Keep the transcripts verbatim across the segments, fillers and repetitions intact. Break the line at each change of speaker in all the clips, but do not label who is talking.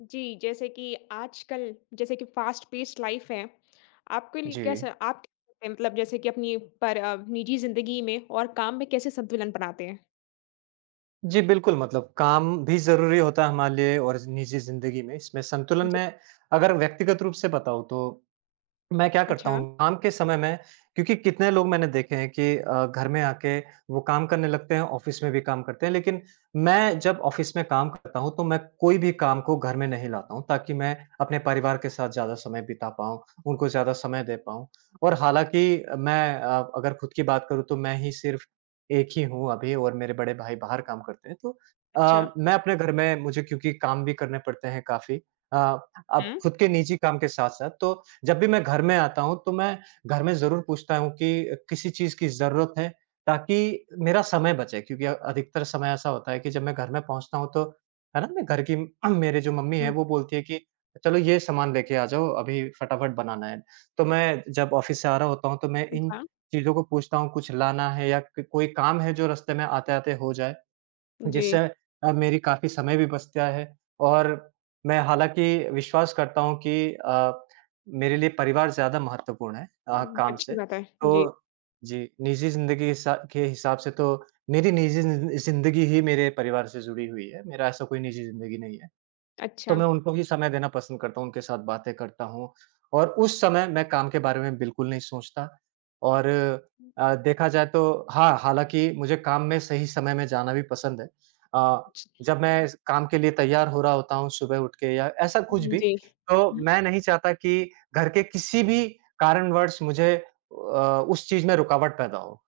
जी, जैसे कि आजकल जैसे कि फ़ास्ट पेस्ड लाइफ़ है, आपके लिए
जी।
कैसा आप क्या करते हैं? मतलब जैसे कि अपनी पर अ, निजी ज़िंदगी में और काम में कैसे संतुलन बनाते हैं?
जी, बिल्कुल मतलब काम भी ज़रूरी होता है हमारे लिए और निजी ज़िंदगी में इसमें संतुलन
जी,
में अगर व्यक्तिगत रूप से बताऊँ तो मैं क्या करता
अच्छा,
हूँ, काम के समय में क्योंकि कितने लोग मैंने देखे हैं कि अ, घर में आके वो काम करने लगते हैं, ऑफ़िस में भी काम करते हैं। लेकिन मैं जब ऑफ़िस में काम करता हूँ, तो मैं कोई भी काम को घर में नहीं लाता हूँ, ताकि मैं अपने परिवार के साथ ज़्यादा समय बिता पाऊँ, उनको ज़्यादा समय दे पाऊँ। और हालाँकि मैं अ, अगर खुद की बात करूँ, तो मैं ही सिर्फ़ एक ही हूँ अभी और मेरे बड़े भाई बाहर काम करते हैं। तो
अच्छा।
अ, मैं अपने घर में मुझे क्योंकि काम भी करने पड़ते हैं काफ़ी अ, अब
हुँ,
खुद के निजी काम के साथ-साथ, तो जब भी मैं घर में आता हूँ तो मैं घर में ज़रूर पूछता हूँ कि किसी चीज़ की ज़रूरत है ताकि मेरा समय बचे क्योंकि अ, अधिकतर समय ऐसा होता है कि जब मैं घर में पहुँचता हूँ तो है ना मैं घर की मेरे जो मम्मी है
हुँ,
वो बोलती है कि चलो ये सामान लेके आ जाओ अभी फटाफट बनाना है। तो मैं जब ऑफ़िस से आ रहा होता हूँ तो मैं इन
अच्छा,
चीज़ों को पूछता हूँ कुछ लाना है या क कोई काम है जो रास्ते में आते-आते हो जाए।
जी,
जिससे अ, मेरी काफ़ी समय भी बचता है और मैं हालाँकि विश्वास करता हूँ कि अ, मेरे लिए परिवार ज़्यादा महत्वपूर्ण है अ,
उम,
काम
अच्छी
से।
बात है।
तो
जी,
जी, निजी ज़िंदगी हिसा के हिसाब से तो मेरी निजी ज़िं ज़िंदगी ही मेरे परिवार से जुड़ी हुई है, मेरा ऐसा कोई निजी ज़िंदगी नहीं है। तो
अच्छा।
मैं उनको भी समय देना पसंद करता हूँ, उनके साथ बातें करता हूँ और उस समय मैं काम के बारे में बिल्कुल नहीं सोचता और अ, देखा जाए तो हाँ, हालाँकि मुझे काम में सही समय में जाना भी पसंद है। अ, जब मैं इस काम के लिए तैयार हो रहा होता हूँ सुबह उठ के या ऐसा कुछ
जी,
भी,
जी।
तो
हुँ,
मैं नहीं चाहता कि घर के किसी भी कारणवश मुझे अ, उस चीज़ में रुकावट पैदा हो,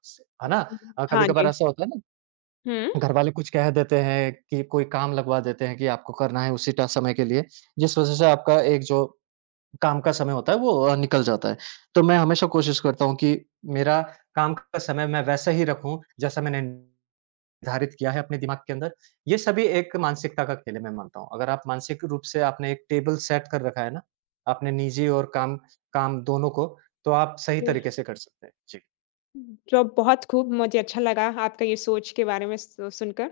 है
हुँ,
ना? अ,
हाँ
कभी-कभार
जी।
ऐसा होता है ना
हुँ,
घरवाले कुछ कह देते हैं कि कोई काम लगवा देते हैं कि आपको करना है उसी टा समय के लिए, जिस वजह से आपका एक जो काम का समय होता है वो अ, निकल जाता है। तो मैं हमेशा कोशिश करता हूँ कि मेरा काम का समय मैं वैसा ही रखूँ, जैसा मैंने निर्धारित किया है अपने दिमाग के अंदर। ये सभी एक मानसिकता का खेल है मैं मानता हूँ। अगर आप मानसिक रूप से आपने एक टेबल सेट कर रखा है ना, आपने निजी और काम काम दोनों को, तो आप सही
जी,
तरीके से कर सकते हैं। जी।
तो बहुत खूब मुझे अच्छा लगा आपका ये सोच के बारे में सु सुनकर।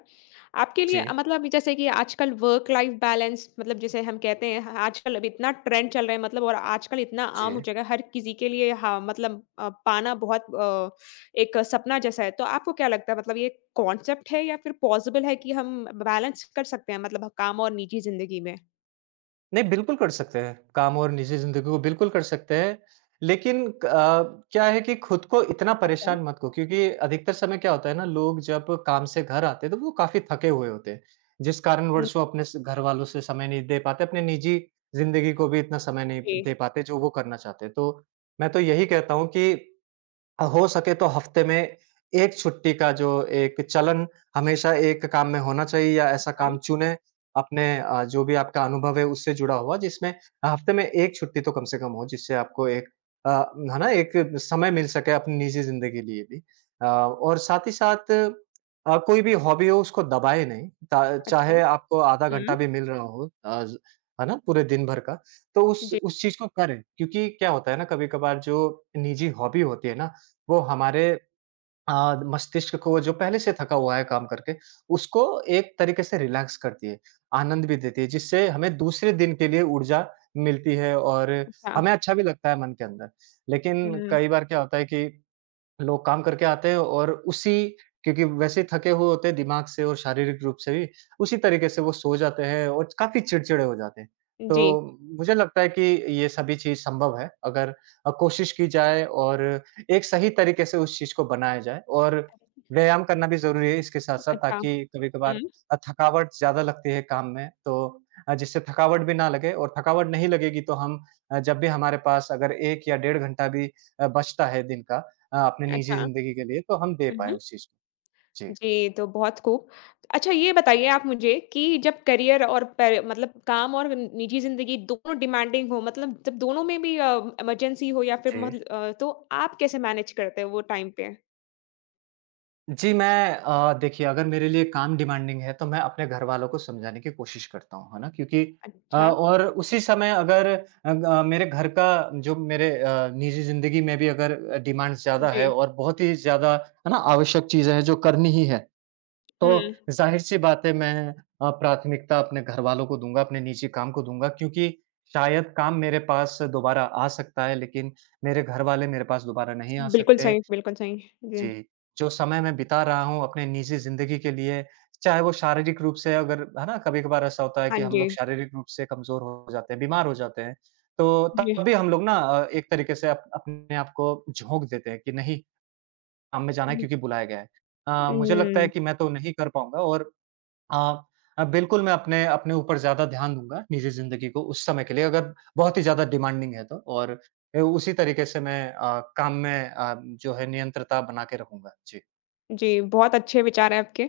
आपके लिए
जी।
अ, मतलब अभी जैसे कि आजकल वर्क लाइफ बैलेंस मतलब जैसे हम कहते हैं ह- आजकल अब इतना ट्रेंड चल रहा है मतलब और आजकल इतना आम हो
जी।
चुका है हर किसी के लिए हाँ मतलब अ, पाना बहुत अ, एक सपना जैसा है, तो आपको क्या लगता है मतलब ये कॉन्सेप्ट है या फिर पॉसिबल है कि हम बैलेंस कर सकते हैं मतलब काम और निजी जिंदगी में?
नहीं, बिल्कुल कर सकते हैं। काम और निजी ज़िंदगी को बिल्कुल कर सकते हैं। लेकिन क अ, क्या है कि खुद को इतना
अच्छा,
परेशान मत करो क्योंकि अधिकतर समय क्या होता है ना, लोग जब काम से घर आते हैं, तो वो काफ़ी थके हुए होते हैं। जिस
हम्म,
कारणवश वो अपने स घरवालों से समय नहीं दे पाते, अपने निजी ज़िंदगी को भी इतना समय नहीं
जी,
दे पाते, जो वो करना चाहते हैं। तो मैं तो यही कहता हूँ कि अ, हो सके तो हफ्ते में एक छुट्टी का जो एक चलन हमेशा एक काम में होना चाहिए या ऐसा
हाँ,
काम चुनें अपने अ, जो भी आपका अनुभव है उससे जुड़ा हुआ जिसमें हफ्ते में एक छुट्टी तो कम से कम हो जिससे आपको एक अ, है ना? एक समय मिल सके अपनी निजी ज़िंदगी लिए भी। अ, और साथ ही साथ अ, कोई भी हॉबी हो उसको दबाए नहीं ता
अच्छा,
चाहे आपको आधा घंटा
हम्म,
भी मिल रहा हो अ, ज है ना? पूरे दिन भर का, तो उस
जी,
उस चीज़ को करें क्योंकि क्या होता है ना कभी-कभार जो निजी हॉबी होती है ना वो हमारे अ, मस्तिष्क को जो पहले से थका हुआ है काम करके, उसको एक तरीके से रिलैक्स करती है, आनंद भी देती है, जिससे हमें दूसरे दिन के लिए ऊर्जा मिलती है और
अच्छा,
हमें अच्छा भी लगता है मन के अंदर। लेकिन
हम्म,
कई बार क्या होता है कि लोग काम करके आते हैं और उसी क्योंकि वैसे ही थके हुए होते हैं दिमाग से और शारीरिक रूप से भी, उसी तरीके से वो सो जाते हैं और काफ़ी चिड़चिड़े हो जाते हैं।
जी,
तो मुझे लगता है कि ये सभी चीज़ संभव है अगर अ, कोशिश की जाए और एक सही तरीके से उस चीज़ को बनाया जाए और व्यायाम करना भी ज़रूरी है इसके साथ-साथ
अच्छा,
ताकि कभी-कभार
हम्म,
अ, थकावट ज़्यादा लगती है काम में तो अ, जिससे थकावट भी ना लगे और थकावट नहीं लगेगी तो हम अ, जब भी हमारे पास अगर एक या डेढ़ घंटा भी अ, बचता है दिन का अ, अपने निजी
अच्छा,
ज़िंदगी के लिए तो हम दे पाएँ
हम्म,
उस चीज़ को। जी।
जी, तो बहुत खूब। अच्छा ये बताइए आप मुझे कि जब करियर और पे मतलब काम और निजी ज़िंदगी दोनों डिमांडिंग हो, मतलब जब दोनों में भी अ, इमरजेंसी हो या फिर
जी।
मतल अ, तो आप कैसे मैनेज करते हो वो टाइम पे?
जी, मैं अ, देखिए अगर मेरे लिए काम डिमांडिंग है तो मैं अपने घरवालों को समझाने की कोशिश करता हूँ, है ना? क्योंकि अ,
अच्छा,
और उसी समय अगर अग अ, मेरे घर का जो मेरे अ, निजी ज़िंदगी में भी अगर डिमांड्स ज़्यादा
जी।
है और बहुत ही ज़्यादा है ना आवश्यक चीज़ें हैं जो करनी ही है,
हुँ।
तो ज़ाहिर-सी बात है मैं अ, प्राथमिकता अपने घरवालों को दूँगा, अपने निजी काम को दूँगा क्योंकि शायद काम मेरे पास दोबारा आ सकता है लेकिन मेरे घरवाले मेरे पास दोबारा नहीं आ
बिल्कुल
सकते।
सही, बिल्कुल सही। जी।
जी, जो समय मैं बिता रहा हूँ अपने निजी ज़िंदगी के लिए, चाहे वो शारीरिक रूप से अगर है ना, कभी-कभार ऐसा होता है
हाँ
कि हम लोग
जी,
शारीरिक रूप से कमज़ोर हो जाते हैं, बीमार हो जाते हैं। तो
जी।
तब भी हम लोग ना अ, एक तरीके से अप अपने आप को झोंक देते हैं कि नहीं, काम में जाना है
हुँ,
क्योंकि बुलाया गया है। अ, मुझे लगता है
हुँ।
कि मैं तो नहीं कर पाऊँगा और अ अ, बिल्कुल, मैं अपने अपने ऊपर ज़्यादा ध्यान दूँगा, निजी ज़िंदगी को उस समय के लिए अगर बहुत ही ज़्यादा डिमांडिंग है तो और ए, उसी तरीके से मैं अ, काम में अ, जो है नियंत्रता बना के रखूँगा। जी।
जी, बहुत अच्छे विचार हैं आपके।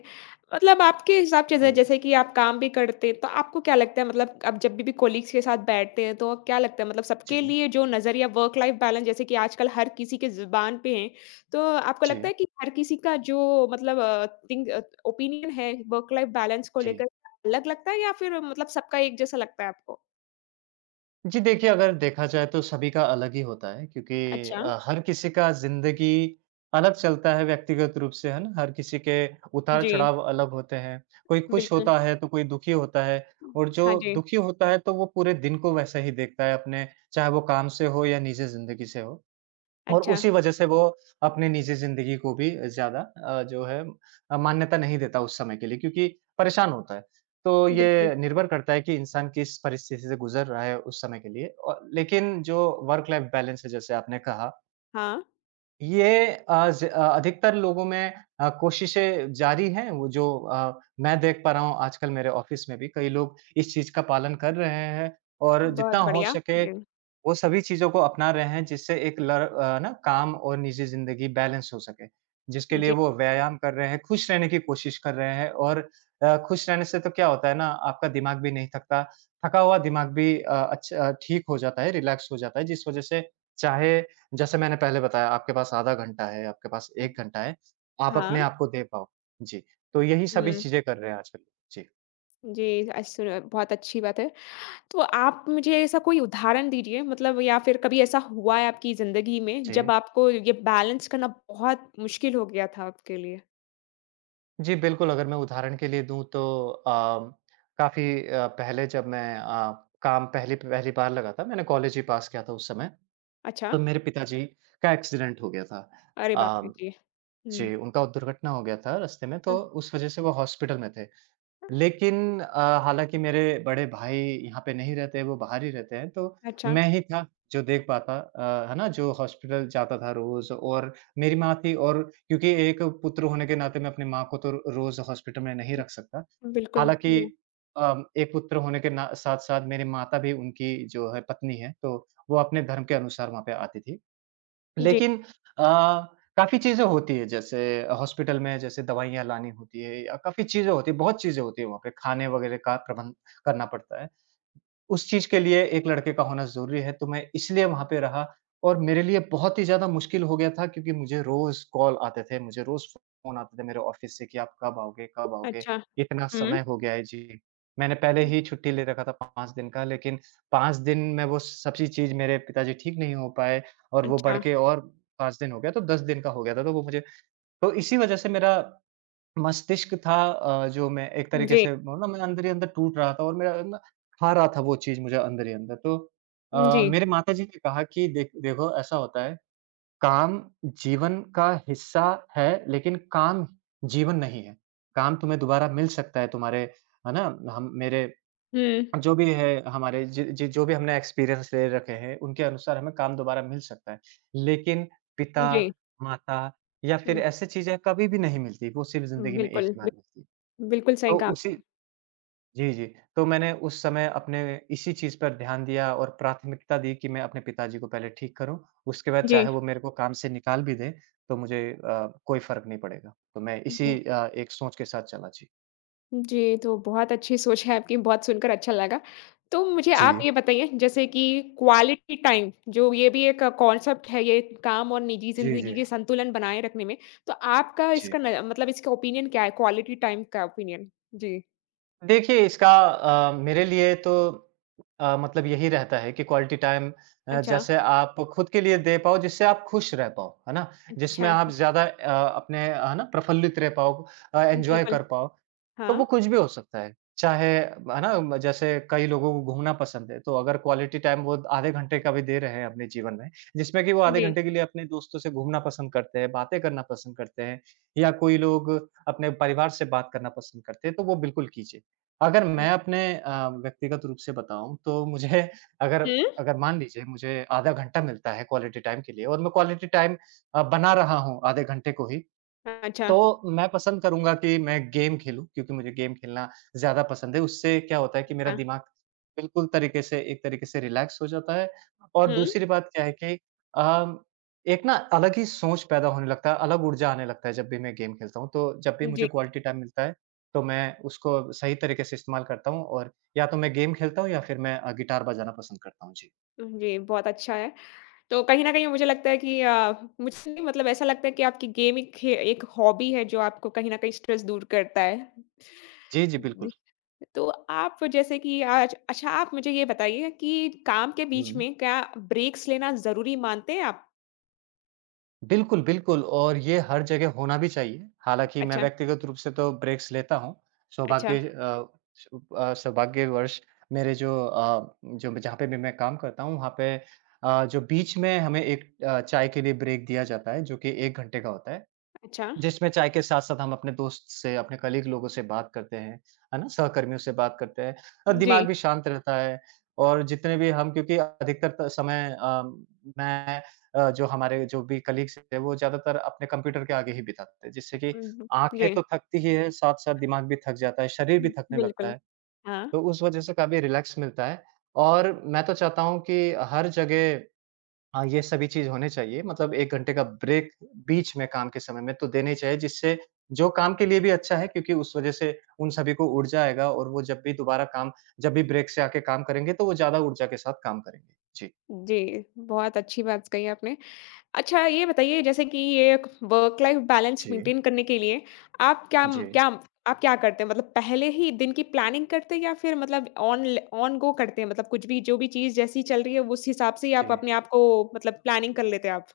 मतलब आपके हिसाब से ज
हुँ।
जैसे कि आप काम भी करते हैं, तो आपको क्या लगता है मतलब आप जब भी भी कॉलीग्स के साथ बैठते हैं, तो क्या लगता है मतलब सबके
जी,
लिए जो नज़रिया वर्क लाइफ बैलेंस जैसे कि आजकल हर किसी के ज़ुबान पे है, तो आपको लगता
जी,
है कि हर किसी का जो मतलब अ, थिंक अ, ओपिनियन है वर्क लाइफ बैलेंस को
जी।
लेकर अलग लगता है या फिर मतलब सबका एक जैसा लगता है आपको?
जी देखिए, अगर देखा जाए तो सभी का अलग ही होता है क्योंकि
अच्छा।
अ, हर किसी का ज़िंदगी अलग चलता है व्यक्तिगत रूप से, है ना? हर किसी के
जी,
उतार-चढ़ाव अलग होते हैं। कोई खुश
बिल्कुल।
होता है तो कोई दुखी होता है और जो
हाँ जी।
दुखी होता है तो वो पूरे दिन को वैसा ही देखता है अपने चाहे वो काम से हो या निजी ज़िंदगी से हो। और
अच्छा,
उसी वजह से वो अपने निजी ज़िंदगी को भी ज़्यादा अ, जो है अ, मान्यता नहीं देता उस समय के लिए क्योंकि परेशान होता है। तो
बिल्कुल।
ये निर्भर करता है कि इंसान किस परिस्थिति से गुज़र रहा है उस समय के लिए औ लेकिन जो वर्क लाइफ़ बैलेंस है जैसे आपने कहा,
हाँ,
ये अ, ज अ, अधिकतर लोगों में अ, कोशिशें जारी हैं वो जो अ, मैं देख पा रहा हूँ आजकल मेरे ऑफ़िस में भी कई लोग इस चीज़ का पालन कर रहे हैं और
बहुत
जितना हो
बढ़िया।
सके
जी,
वो सभी चीज़ों को अपना रहे हैं जिससे एक लर अ, ना काम और निजी ज़िंदगी बैलेंस हो सके। जिसके लिए
जी।
वो व्यायाम कर रहे हैं, खुश रहने की कोशिश कर रहे हैं और अ, खुश रहने से तो क्या होता है ना आपका दिमाग भी नहीं थकता, थका हुआ दिमाग भी अ, अच्छ अ, ठीक हो जाता है, रिलैक्स हो जाता है जिस वज़ह से चाहे जैसे मैंने पहले बताया आपके पास आधा घंटा है, आपके पास एक घंटा है, आप
हाँ,
अपने आप को दे पाओ। जी, तो यही सभी
हुँ।
चीज़ें कर रहे हैं आजकल। जी।
जी, अ, सुन बहुत अच्छी बात है। तो आप मुझे ऐसा कोई उदाहरण दीजिए मतलब या फिर कभी ऐसा हुआ है आपकी ज़िंदगी में
जी।
जब आपको ये बैलेंस करना बहुत मुश्किल हो गया था आपके लिए?
जी, बिल्कुल, अगर मैं उदाहरण के लिए दूँ तो अ, काफ़ी अ, पहले जब मैं अ, काम पहली पहली बार लगा था, मैंने कॉलेज ही पास किया था उस समय,
अच्छा,
तो मेरे पिताजी का एक्सीडेंट हो गया था।
अरे बाप रे!
अ,
जी। हुँ।
जी, उनका दुर्घटना हो गया था रास्ते में,
हाँ,
तो उस वज़ह से वो हॉस्पिटल में थे। लेकिन अ, हालाँकि मेरे बड़े भाई यहाँ पे नहीं रहते हैं, वो बाहर ही रहते हैं, तो
अच्छा,
मैं ही था जो देख पाता अ, है ना? जो हॉस्पिटल जाता था रोज़ और मेरी माँ थी। और क्योंकि एक पुत्र होने के नाते मैं अपनी माँ को तो रोज़ हॉस्पिटल में नहीं रख सकता।
बिल्कुल,
हालाँकि
जी,
अ, एक पुत्र होने के ना साथ-साथ मेरी माता भी उनकी जो है पत्नी है, तो वो अपने धर्म के अनुसार वहाँ पे आती थी।
जी,
लेकिन अ, काफ़ी चीज़ें होती हैं, जैसे हॉस्पिटल में जैसे दवाइयाँ लानी होती है या काफ़ी चीज़ें होती हैं, बहुत चीज़ें होती हैं वहाँ पे, खाने वगैरह का प्रबंध करना पड़ता है। उस चीज़ के लिए एक लड़के का होना ज़रूरी है, तो मैं इसलिए वहाँ पे रहा और मेरे लिए बहुत ही ज़्यादा मुश्किल हो गया था, क्योंकि मुझे रोज़ कॉल आते थे, मुझे रोज़ फ़ोन आते थे मेरे ऑफ़िस से कि आप कब आओगे, कब आओगे?
अच्छा।
इतना
हुँ,
समय हो गया है। जी। मैंने पहले ही छुट्टी ले रखा था पाँच दिन का, लेकिन पाँच दिन में वो सभी चीज़ मेरे पिताजी ठीक नहीं हो पाए और वो बढ़
अच्छा,
के और पाँच दिन हो गया तो दस दिन का हो गया था, तो वो मुझे तो इसी वज़ह से मेरा मस्तिष्क था अ, जो मैं एक तरीके
जी,
से बोलूँ ना, मैं अंदर ही अंदर टूट रहा था और मेरा ना खा रहा था वो चीज़ मुझे अंदर ही अंदर। तो अ,
जी,
मेरे माताजी ने कहा कि देख देखो ऐसा होता है, काम जीवन का हिस्सा है, लेकिन काम जीवन नहीं है। काम तुम्हें दोबारा मिल सकता है तुम्हारे, है ना? हम मेरे
हुँ,
जो भी है हमारे जि जि जो भी हमने एक्सपीरियंस ले रखे हैं, उनके अनुसार हमें काम दोबारा मिल सकता है। लेकिन पिता,
जी,
माता या फिर ऐसी चीज़ें कभी भी नहीं मिलती, वो सिर्फ़
हुँ,
ज़िंदगी में एक
बिल्कुल,
ही बार मिलती है।
बि बिल्कुल सही
तो
कहा
उसी
आपने।
जी, जी। तो मैंने उस समय अपने इसी चीज़ पर ध्यान दिया और प्राथमिकता दी कि मैं अपने पिताजी को पहले ठीक करूँ, उसके बाद चाहे
जी।
वो मेरे को काम से निकाल भी दें, तो मुझे अ, कोई फ़र्क नहीं पड़ेगा। तो मैं इसी अ, एक सोच के साथ चला। जी।
जी, तो बहुत अच्छी सोच है आपकी, बहुत सुनकर अच्छा लगा। तो मुझे आप
जी।
ये बताइए जैसे कि क्वालिटी टाइम जो ये भी एक कॉन्सेप्ट है, ये काम और निजी
जी,
ज़िंदगी
जी।
के संतुलन बनाए रखने में, तो आपका
जी।
इसका न मतलब इसका ओपिनियन क्या है? क्वालिटी टाइम का ओपिनियन? जी,
देखिए इसका अ, मेरे लिए तो अ, मतलब यही रहता है कि क्वालिटी टाइम अ,
अच्छा,
जैसे आप खुद के लिए दे पाओ जिससे आप खुश रह पाओ, है ना? जिसमें
अच्छा,
आप ज़्यादा अ, अपने है ना प्रफुल्लित रह पाओ, अ, एन्जॉय
बिल्कुल,
कर पाओ। तो
हाँ,
वो कुछ भी हो सकता है। चाहे है ना जैसे कई लोगों को घूमना पसंद है, तो अगर क्वालिटी टाइम वो आधे घंटे का भी दे रहे हैं अपने जीवन में, जिसमें कि वो आधे
जी।
घंटे के लिए अपने दोस्तों से घूमना पसंद करते हैं, बातें करना पसंद करते हैं या कोई लोग अपने परिवार से बात करना पसंद करते हैं, तो वो बिल्कुल कीजिए। अगर मैं अपने अ, व्यक्तिगत रूप से बताऊँ तो मुझे अगर
हुँ,
अगर मान लीजिए मुझे आधा घंटा मिलता है क्वालिटी टाइम के लिए और मैं क्वालिटी टाइम अ, बना रहा हूँ आधे घंटे को ही,
अच्छा,
तो मैं पसंद करूँगा कि मैं गेम खेलूँ क्योंकि मुझे गेम खेलना ज़्यादा पसंद है। उससे क्या होता है कि मेरा
अच्छा,
दिमाग बिल्कुल तरीके से एक तरीके से रिलैक्स हो जाता है और
हुँ,
दूसरी बात क्या है कि अ, एक ना अलग ही सोच पैदा होने लगता है, अलग ऊर्जा आने लगता है जब भी मैं गेम खेलता हूँ। तो जब भी
जी,
मुझे क्वालिटी टाइम मिलता है, तो मैं उसको सही तरीके से इस्तेमाल करता हूँ और या तो मैं गेम खेलता हूँ या फिर मैं अ, गिटार बजाना पसंद करता हूँ। जी।
जी, बहुत अच्छा है। तो कहीं न कहीं मुझे लगता है कि अ, मुझे नहीं मतलब ऐसा लगता है कि आपकी गेम एक खे एक हॉबी है जो आपको कहीं न कहीं स्ट्रेस दूर करता है।
जी, जी,
जी,
बिल्कुल।
तो आप जैसे कि आज अच्छा आप मुझे ये बताइए कि काम के बीच
हुँ।
में क्या ब्रेक्स लेना ज़रूरी मानते हैं आप?
बिल्कुल, बिल्कुल और ये हर जगह होना भी चाहिए। हालाँकि मैं
अच्छा,
व्यक्तिगत रूप से तो ब्रेक्स लेता हूँ।
अच्छा,
सौभाग्य अ, सु अ, सौभाग्यवश मेरे जो अ, जो जहाँ पे भी मैं काम करता हूँ वहाँ पे अ, जो बीच में हमें एक अ, चाय के लिए ब्रेक दिया जाता है जो कि एक घंटे का होता है।
अच्छा।
जिसमें चाय के साथ-साथ हम अपने दोस्त से, अपने कलीग लोगों से बात करते हैं, है ना? सहकर्मियों से बात करते हैं और
जी।
दिमाग भी शांत रहता है और जितने भी हम क्योंकि अधिकतर त समय अ, मैं अ, जो हमारे जो भी कलीग्स थे, वो ज़्यादातर अपने कंप्यूटर के आगे ही बिताते थे, जिससे कि
हुँ, हुँ।
आँखें
जी,
तो थकती ही है, साथ-साथ दिमाग भी थक जाता है, शरीर भी थकने लगता
बिल्कुल।
है।
हाँ,
तो उस वजह से काफ़ी रिलैक्स मिलता है और मैं तो चाहता हूँ कि हर जगह हाँ, ये सभी चीज़ होने चाहिए, मतलब एक घंटे का ब्रेक बीच में काम के समय में तो देना ही चाहिए, जिससे जो काम के लिए भी अच्छा है क्योंकि उस वज़ह से उन सभी को ऊर्जा आएगा और वो जब भी दोबारा काम जब भी ब्रेक से आके काम करेंगे तो वो ज़्यादा ऊर्जा के साथ काम करेंगे। जी।
जी, बहुत अच्छी बात कही आपने। अच्छा, ये बताइए जैसे कि ये वर्क लाइफ बैलेंस
जी।
मेंटेन करने के लिए आप क्या
जी।
क्या आप क्या करते हैं? मतलब पहले ही दिन की प्लानिंग करते हैं या फिर मतलब ऑन ल ऑन गो करते हैं? मतलब कुछ भी जो भी चीज़ जैसी चल रही है उस हिसाब से ही
जी।
आप अपने आप को मतलब प्लानिंग कर लेते हैं आप?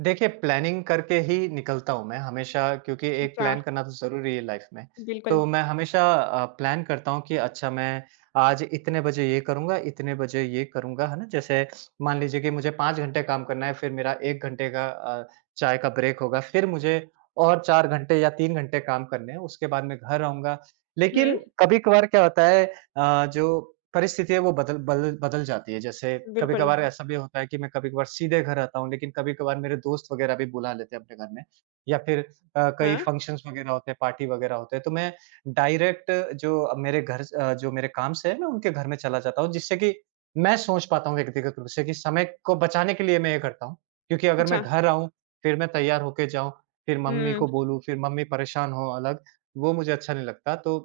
देखिए, प्लानिंग करके ही निकलता हूँ मैं हमेशा क्योंकि एक
अच्छा,
प्लान करना तो ज़रूरी है लाइफ़ में।
बिल्कुल।
तो मैं हमेशा अ, प्लान करता हूँ कि अच्छा मैं आज इतने बजे ये करूँगा, इतने बजे ये करूँगा, है ना? जैसे मान लीजिए कि मुझे पाँच घंटे काम करना है, फिर मेरा एक घंटे का अ, चाय का ब्रेक होगा, फिर मुझे और चार घंटे या तीन घंटे काम करने हैं, उसके बाद मैं घर आऊँगा। लेकिन
हुँ,
कभी-कभार क्या होता है अ, जो परिस्थिति है वो बदल बदल बदल जाती है। जैसे
बिल्कुल।
कभी-कभार ऐसा भी होता है कि मैं कभी-कभार सीधे घर आता हूँ, लेकिन कभी-कभार मेरे दोस्त वगैरह भी बुला लेते हैं अपने घर में या फिर अ, कई
हाँ,
फंक्शंस वगैरह होते हैं, पार्टी वगैरह होते हैं, तो मैं डायरेक्ट जो अब मेरे घर स अ, जो मेरे काम से है, मैं उनके घर में चला जाता हूँ, जिससे कि मैं सोच पाता हूँ व्यक्तिगत रूप से कि समय को बचाने के लिए मैं ये करता हूँ। क्योंकि अगर मैं
अच्छा।
घर आऊँ, फिर मैं तैयार होके जाऊँ, फिर मम्मी
हुँ।
को बोलूँ, फिर मम्मी परेशान हो अलग, वो मुझे अच्छा नहीं लगता। तो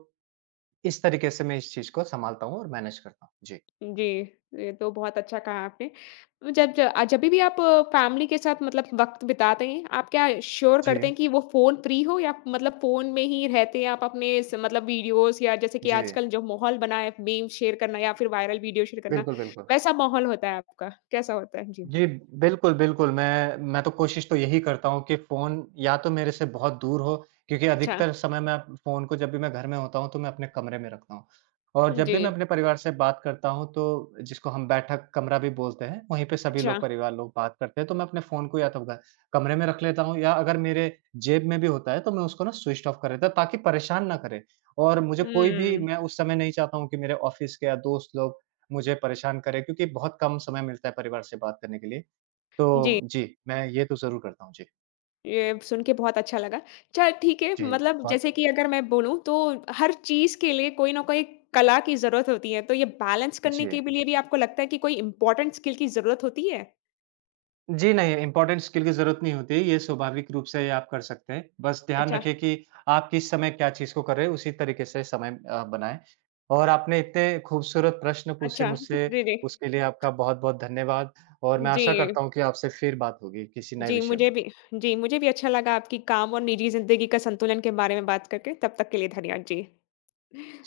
इस तरीके से मैं इस चीज़ को सँभालता हूँ और मैनेज करता हूँ। जी।
जी, ये तो बहुत अच्छा कहा आपने। जब ज अ, जभी भी आप फैमिली के साथ मतलब वक़्त बिताते हैं, आप क्या श्योर करते
जी,
हैं कि वो फ़ोन फ्री हो या मतलब फ़ोन में ही रहते हैं आप अपने स मतलब वीडियोज़ या जैसे कि
जी।
आजकल जो माहौल बना है, मीम शेयर करना या फिर वायरल वीडियो शेयर करना,
बिल्कुल, बिल्कुल।
वैसा माहौल होता है आपका? कैसा होता है? जी।
जी, बिल्कुल, बिल्कुल। मैं मैं तो कोशिश तो यही करता हूँ कि फ़ोन या तो मेरे से बहुत दूर हो क्योंकि
अच्छा।
अधिकतर समय मैं फ़ोन को जब भी मैं घर में होता हूँ, तो मैं अपने कमरे में रखता हूँ। और जब भी मैं
जी,
अपने परिवार से बात करता हूँ, तो जिसको हम बैठक कमरा भी बोलते हैं, वहीं पे सभी
अच्छा।
लोग परिवार लोग बात करते हैं, तो मैं अपने फ़ोन को या तो ग कमरे में रख लेता हूँ या अगर मेरे जेब में भी होता है, तो मैं उसको ना स्विच ऑफ कर देता हूँ ताकि परेशान ना करे। और मुझे कोई भी
हुँ।
मैं उस समय नहीं चाहता हूँ कि मेरे ऑफ़िस के या दोस्त लोग मुझे परेशान करे क्योंकि बहुत कम समय मिलता है परिवार से बात करने के लिए।
जी।
तो जी, मैं ये तो ज़रूर करता हूँ। जी,
ये सुन के बहुत अच्छा लगा। चल ठीक है,
जी,
मतलब
बात
जैसे कि अगर मैं बोलूँ तो हर चीज़ के लिए कोई ना कोई कला की ज़रूरत होती है, तो ये बैलेंस करने
जी।
के भी लिए भी आपको लगता है कि कोई इम्पोर्टेंट स्किल की ज़रूरत होती है?
जी, नहीं इम्पोर्टेंट स्किल की ज़रूरत नहीं होती, ये स्वाभाविक रूप से ये आप कर सकते हैं। बस ध्यान
अच्छा,
रखें कि आप किस समय क्या चीज़ को कर रहे हैं, उसी तरीके से समय अ, बनाएँ। और आपने इतने खूबसूरत प्रश्न पूछे
अच्छा।
मुझसे,
जी, जी।
उसके लिए आपका बहुत-बहुत धन्यवाद और मैं आशा
जी,
करता हूँ कि आपसे फिर बात होगी किसी नए
जी,
विषय में।
मुझे भी जी, मुझे भी अच्छा लगा आपकी काम और निजी ज़िंदगी का संतुलन के बारे में बात करके। तब तक के लिए धन्यवाद। जी।
जी।